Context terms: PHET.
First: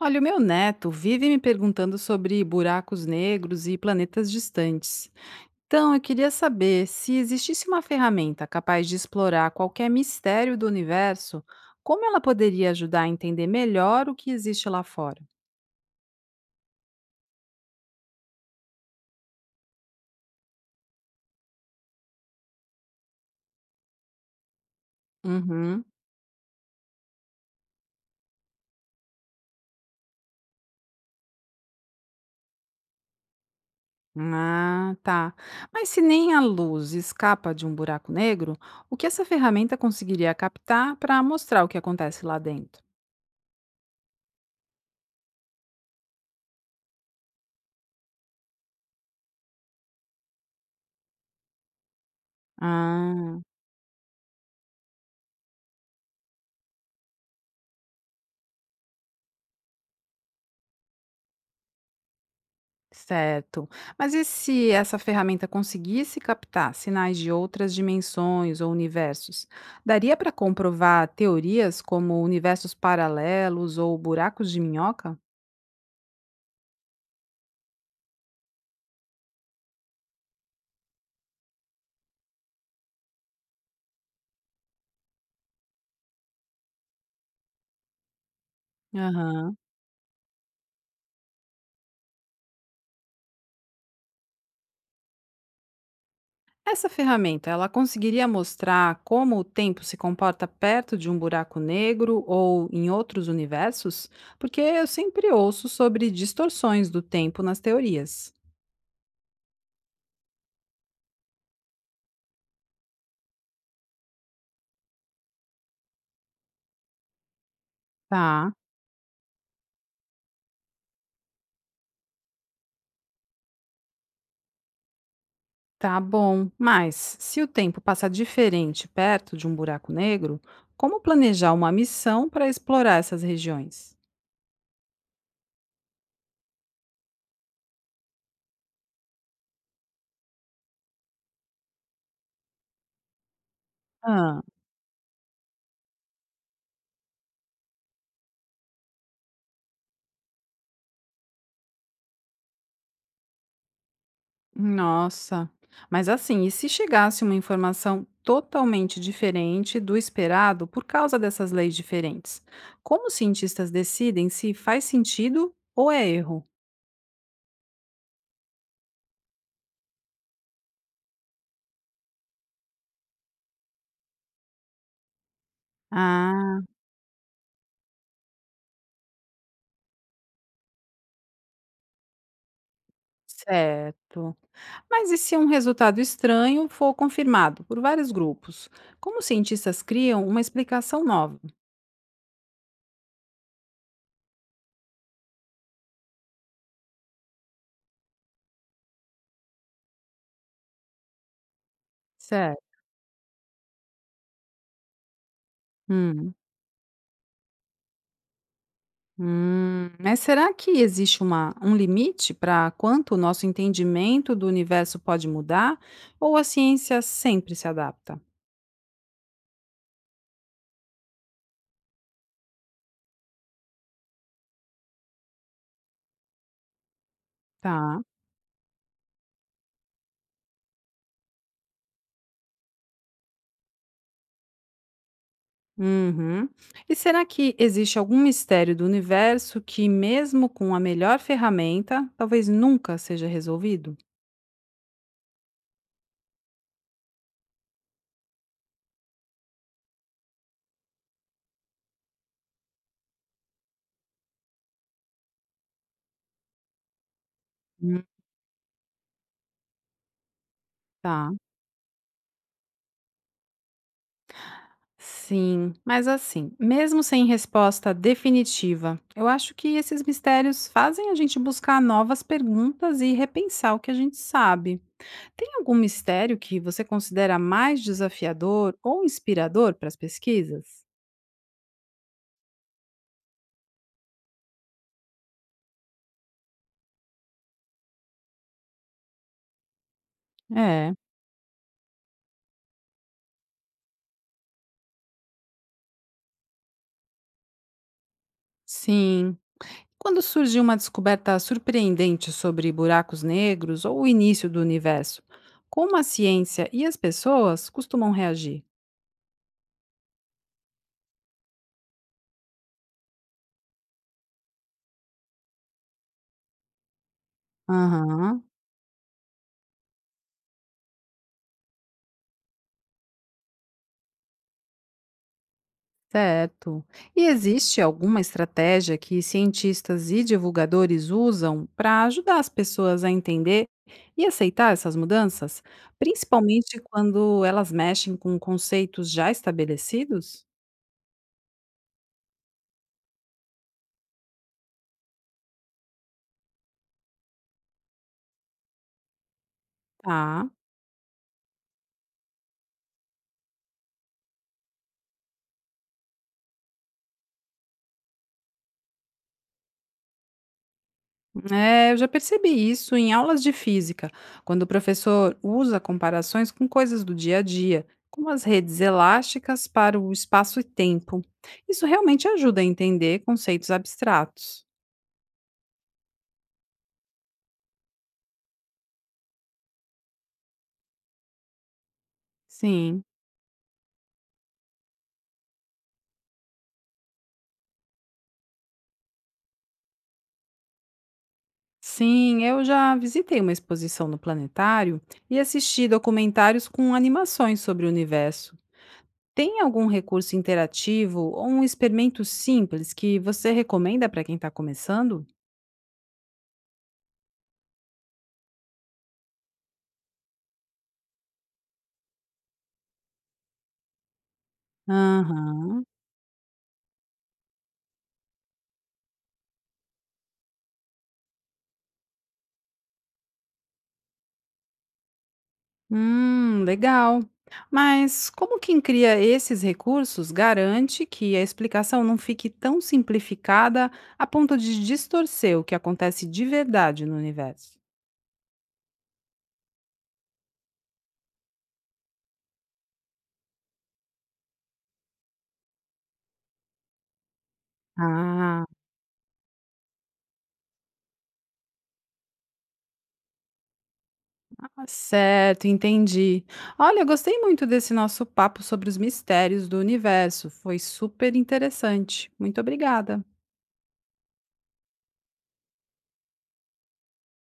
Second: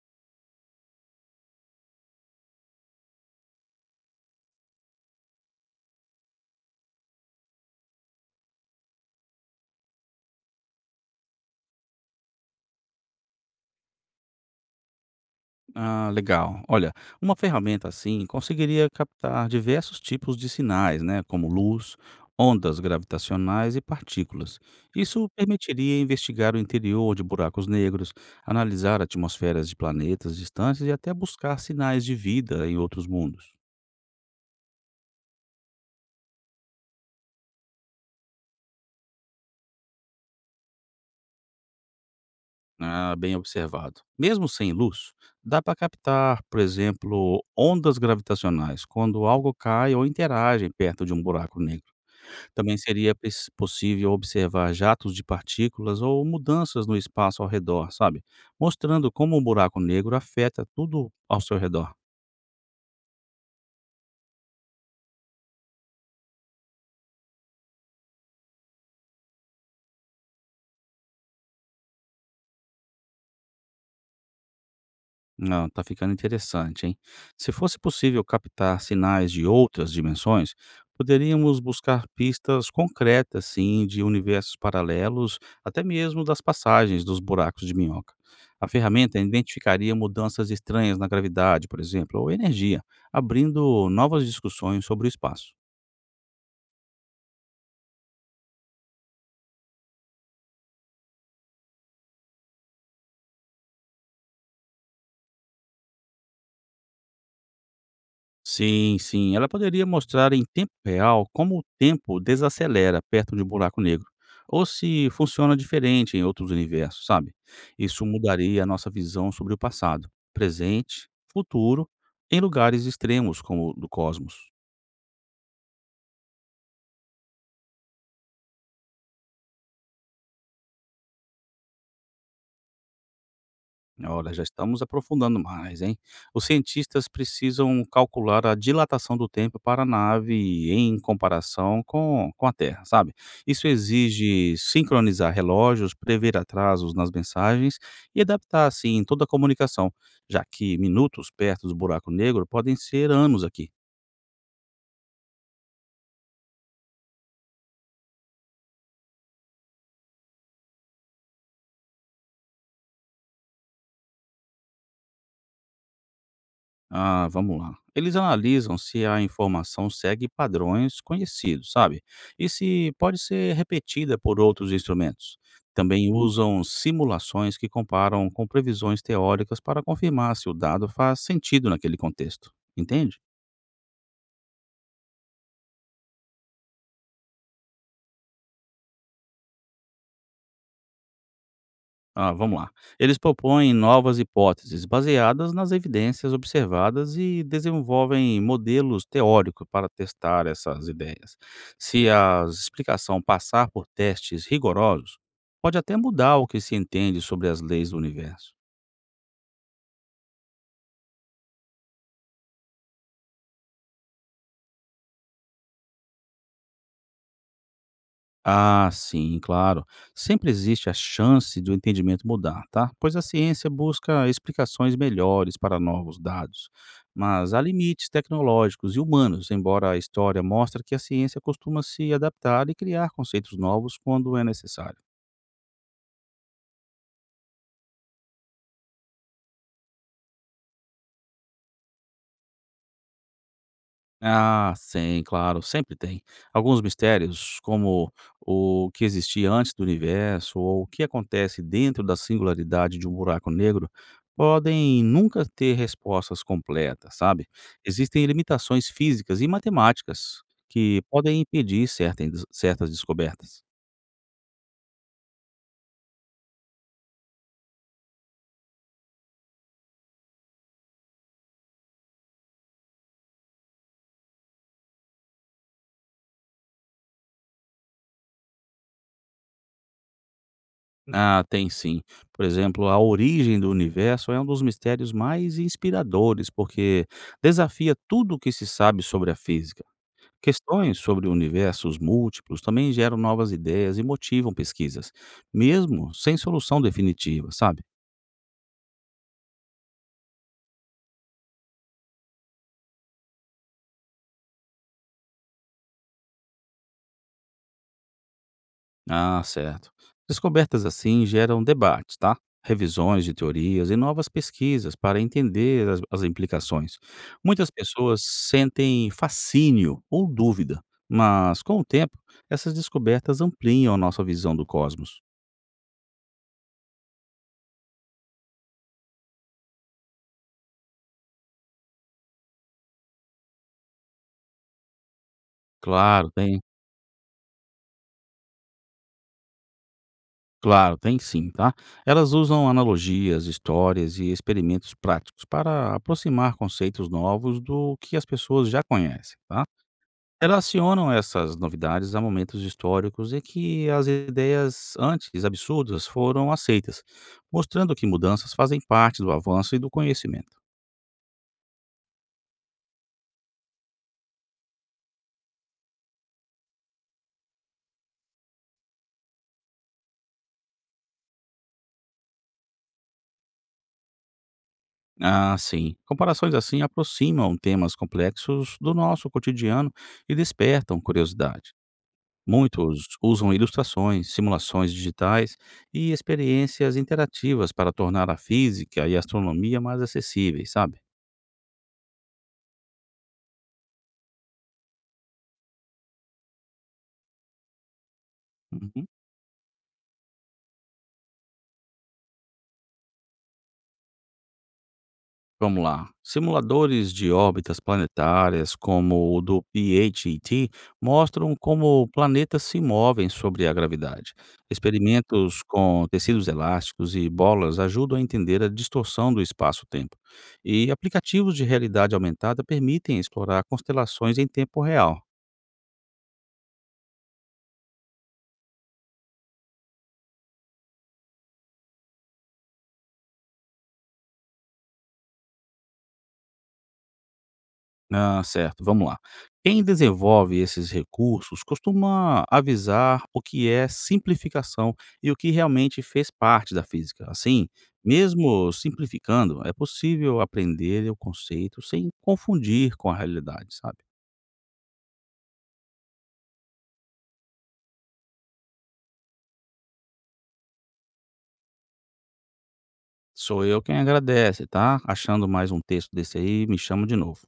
Olha, o meu neto vive me perguntando sobre buracos negros e planetas distantes. Então, eu queria saber se existisse uma ferramenta capaz de explorar qualquer mistério do universo, como ela poderia ajudar a entender melhor o que existe lá fora? Ah, legal. Olha, uma ferramenta assim conseguiria captar diversos tipos de sinais, né, como luz, ondas gravitacionais e partículas. Isso Uhum. permitiria investigar o interior de buracos negros, analisar atmosferas de planetas distantes e até buscar sinais de vida em outros mundos. Ah, tá. Mas se nem a luz escapa de um buraco negro, o que essa ferramenta conseguiria captar para mostrar o que acontece lá dentro? Ah, bem observado. Mesmo sem luz, dá para captar, por exemplo, ondas gravitacionais quando algo cai ou interage perto de um buraco negro. Também seria pes possível observar jatos de partículas ou mudanças no espaço ao redor, sabe, mostrando como o buraco negro afeta tudo ao seu redor. Certo. Mas e se essa ferramenta conseguisse captar sinais de outras dimensões ou universos? Daria para comprovar teorias como universos paralelos ou buracos de minhoca? Não tá ficando interessante, hein. Se fosse possível captar sinais de outras dimensões, poderíamos buscar pistas concretas, sim, de universos paralelos, até mesmo das passagens dos buracos de minhoca. A ferramenta Aham. identificaria mudanças estranhas na gravidade, por exemplo, ou energia, abrindo novas discussões sobre o espaço. Essa ferramenta, ela conseguiria mostrar como o tempo se comporta perto de um buraco negro ou em outros universos? Porque eu sempre ouço sobre distorções do tempo nas teorias. Sim, sim. Ela poderia mostrar em tempo real como o tempo desacelera perto de um buraco negro, ou se funciona diferente em outros universos, sabe? Isso Tá. mudaria a nossa visão sobre o passado, presente, futuro, em lugares extremos como o do cosmos. Tá bom, mas se o tempo passar diferente perto de um buraco negro, como planejar uma missão para explorar essas regiões? Olha, já estamos aprofundando mais, hein? Os cientistas precisam calcular a dilatação do tempo para a nave em comparação com a Terra, sabe? Isso Ah, exige sincronizar relógios, prever atrasos nas mensagens e adaptar, assim, toda a comunicação, já que minutos perto do buraco negro podem ser anos aqui. nossa. Mas assim, e se chegasse uma informação totalmente diferente do esperado por causa dessas leis diferentes? Como os cientistas decidem se faz sentido ou é erro? Ah, vamos lá. Eles analisam se a informação segue padrões conhecidos, sabe? E se pode ser repetida por outros instrumentos. Também Ah, usam simulações que comparam com previsões teóricas para confirmar se o dado faz sentido naquele contexto. Entende? certo. Mas e se um resultado estranho for confirmado por vários grupos? Como os cientistas criam uma explicação nova? Ah, vamos lá. Eles propõem novas hipóteses baseadas nas evidências observadas e desenvolvem modelos teóricos para testar essas ideias. Se a Certo. explicação passar por testes rigorosos, pode até Hum, mudar o que se entende sobre as leis do universo. Mas será que existe uma um limite para quanto o nosso entendimento do universo pode mudar? Ou a ciência sempre se adapta? Ah, sim, claro. Sempre existe a chance do entendimento mudar, tá? Pois a ciência busca explicações melhores para novos dados. Mas há Tá. limites tecnológicos e humanos, embora a história mostre que a ciência costuma se adaptar e criar conceitos novos quando é necessário. Uhum. E será que existe algum mistério do universo que, mesmo com a melhor ferramenta, talvez nunca seja resolvido? Ah, sim, claro, sempre tem. Alguns mistérios, como o que existia antes do universo ou o que acontece dentro da singularidade de um buraco negro, podem nunca ter respostas completas, sabe? Hum, Existem limitações físicas e matemáticas que Tá. podem impedir certas descobertas. Sim, mas assim, mesmo sem resposta definitiva, eu acho que esses mistérios fazem a gente buscar novas perguntas e repensar o que a gente sabe. Tem algum mistério que você considera mais desafiador ou inspirador para as pesquisas? Ah, tem sim. Por exemplo, a origem do universo é um dos mistérios mais inspiradores, porque desafia tudo o que se sabe sobre a física. É, Questões sobre universos múltiplos também geram novas ideias e motivam pesquisas, mesmo sem solução definitiva, sabe? sim. Quando surgiu uma descoberta surpreendente sobre buracos negros ou o início do universo, como a ciência e as pessoas costumam reagir? Ah, certo. Descobertas assim geram debates, tá? Revisões de teorias e novas pesquisas para entender as implicações. Muitas pessoas Aham. sentem fascínio ou dúvida, mas com o tempo, essas descobertas ampliam a nossa visão do cosmos. Certo. E existe alguma estratégia que cientistas e divulgadores usam para ajudar as pessoas a entender e aceitar essas mudanças, Claro, tem principalmente quando elas mexem com conceitos já estabelecidos? Claro, tem sim, tá? Elas usam analogias, histórias e experimentos práticos para aproximar conceitos novos do que as pessoas já conhecem, tá? Tá. Relacionam essas novidades a momentos históricos em que as ideias antes absurdas foram aceitas, mostrando que mudanças fazem parte do avanço e do conhecimento. É, eu já percebi isso em aulas de física, quando o professor usa comparações com coisas do dia a dia, como as redes elásticas para o espaço e tempo. Isso realmente ajuda a entender conceitos abstratos. Ah, sim. Comparações assim aproximam temas complexos do nosso cotidiano e despertam curiosidade. Sim. Muitos usam ilustrações, simulações digitais e experiências interativas para tornar a física e a astronomia mais acessíveis, sabe? Sim, eu já visitei uma exposição no planetário e assisti documentários com animações sobre o universo. Uhum. Tem algum recurso interativo ou um experimento simples que você recomenda para quem está começando? Vamos lá. Simuladores de órbitas planetárias, como o do PHET, mostram como planetas se movem sobre a gravidade. Experimentos Aham. com tecidos elásticos e bolas ajudam a entender a distorção do espaço-tempo. E aplicativos de realidade aumentada permitem explorar constelações em tempo real. Legal. Mas como quem cria esses recursos garante que a explicação não fique tão simplificada a ponto de distorcer o que acontece de verdade no universo? Ah, certo, vamos lá. Quem desenvolve esses recursos costuma avisar o que é simplificação e o que realmente fez parte da física. Assim, Ah, mesmo simplificando, é possível aprender o conceito sem confundir com a realidade, sabe? tá, certo, entendi. Olha, eu gostei muito desse nosso papo sobre os mistérios do universo. Foi super interessante. Muito obrigada. Sou eu quem agradece, tá? Achando mais um texto desse aí, me chama de novo.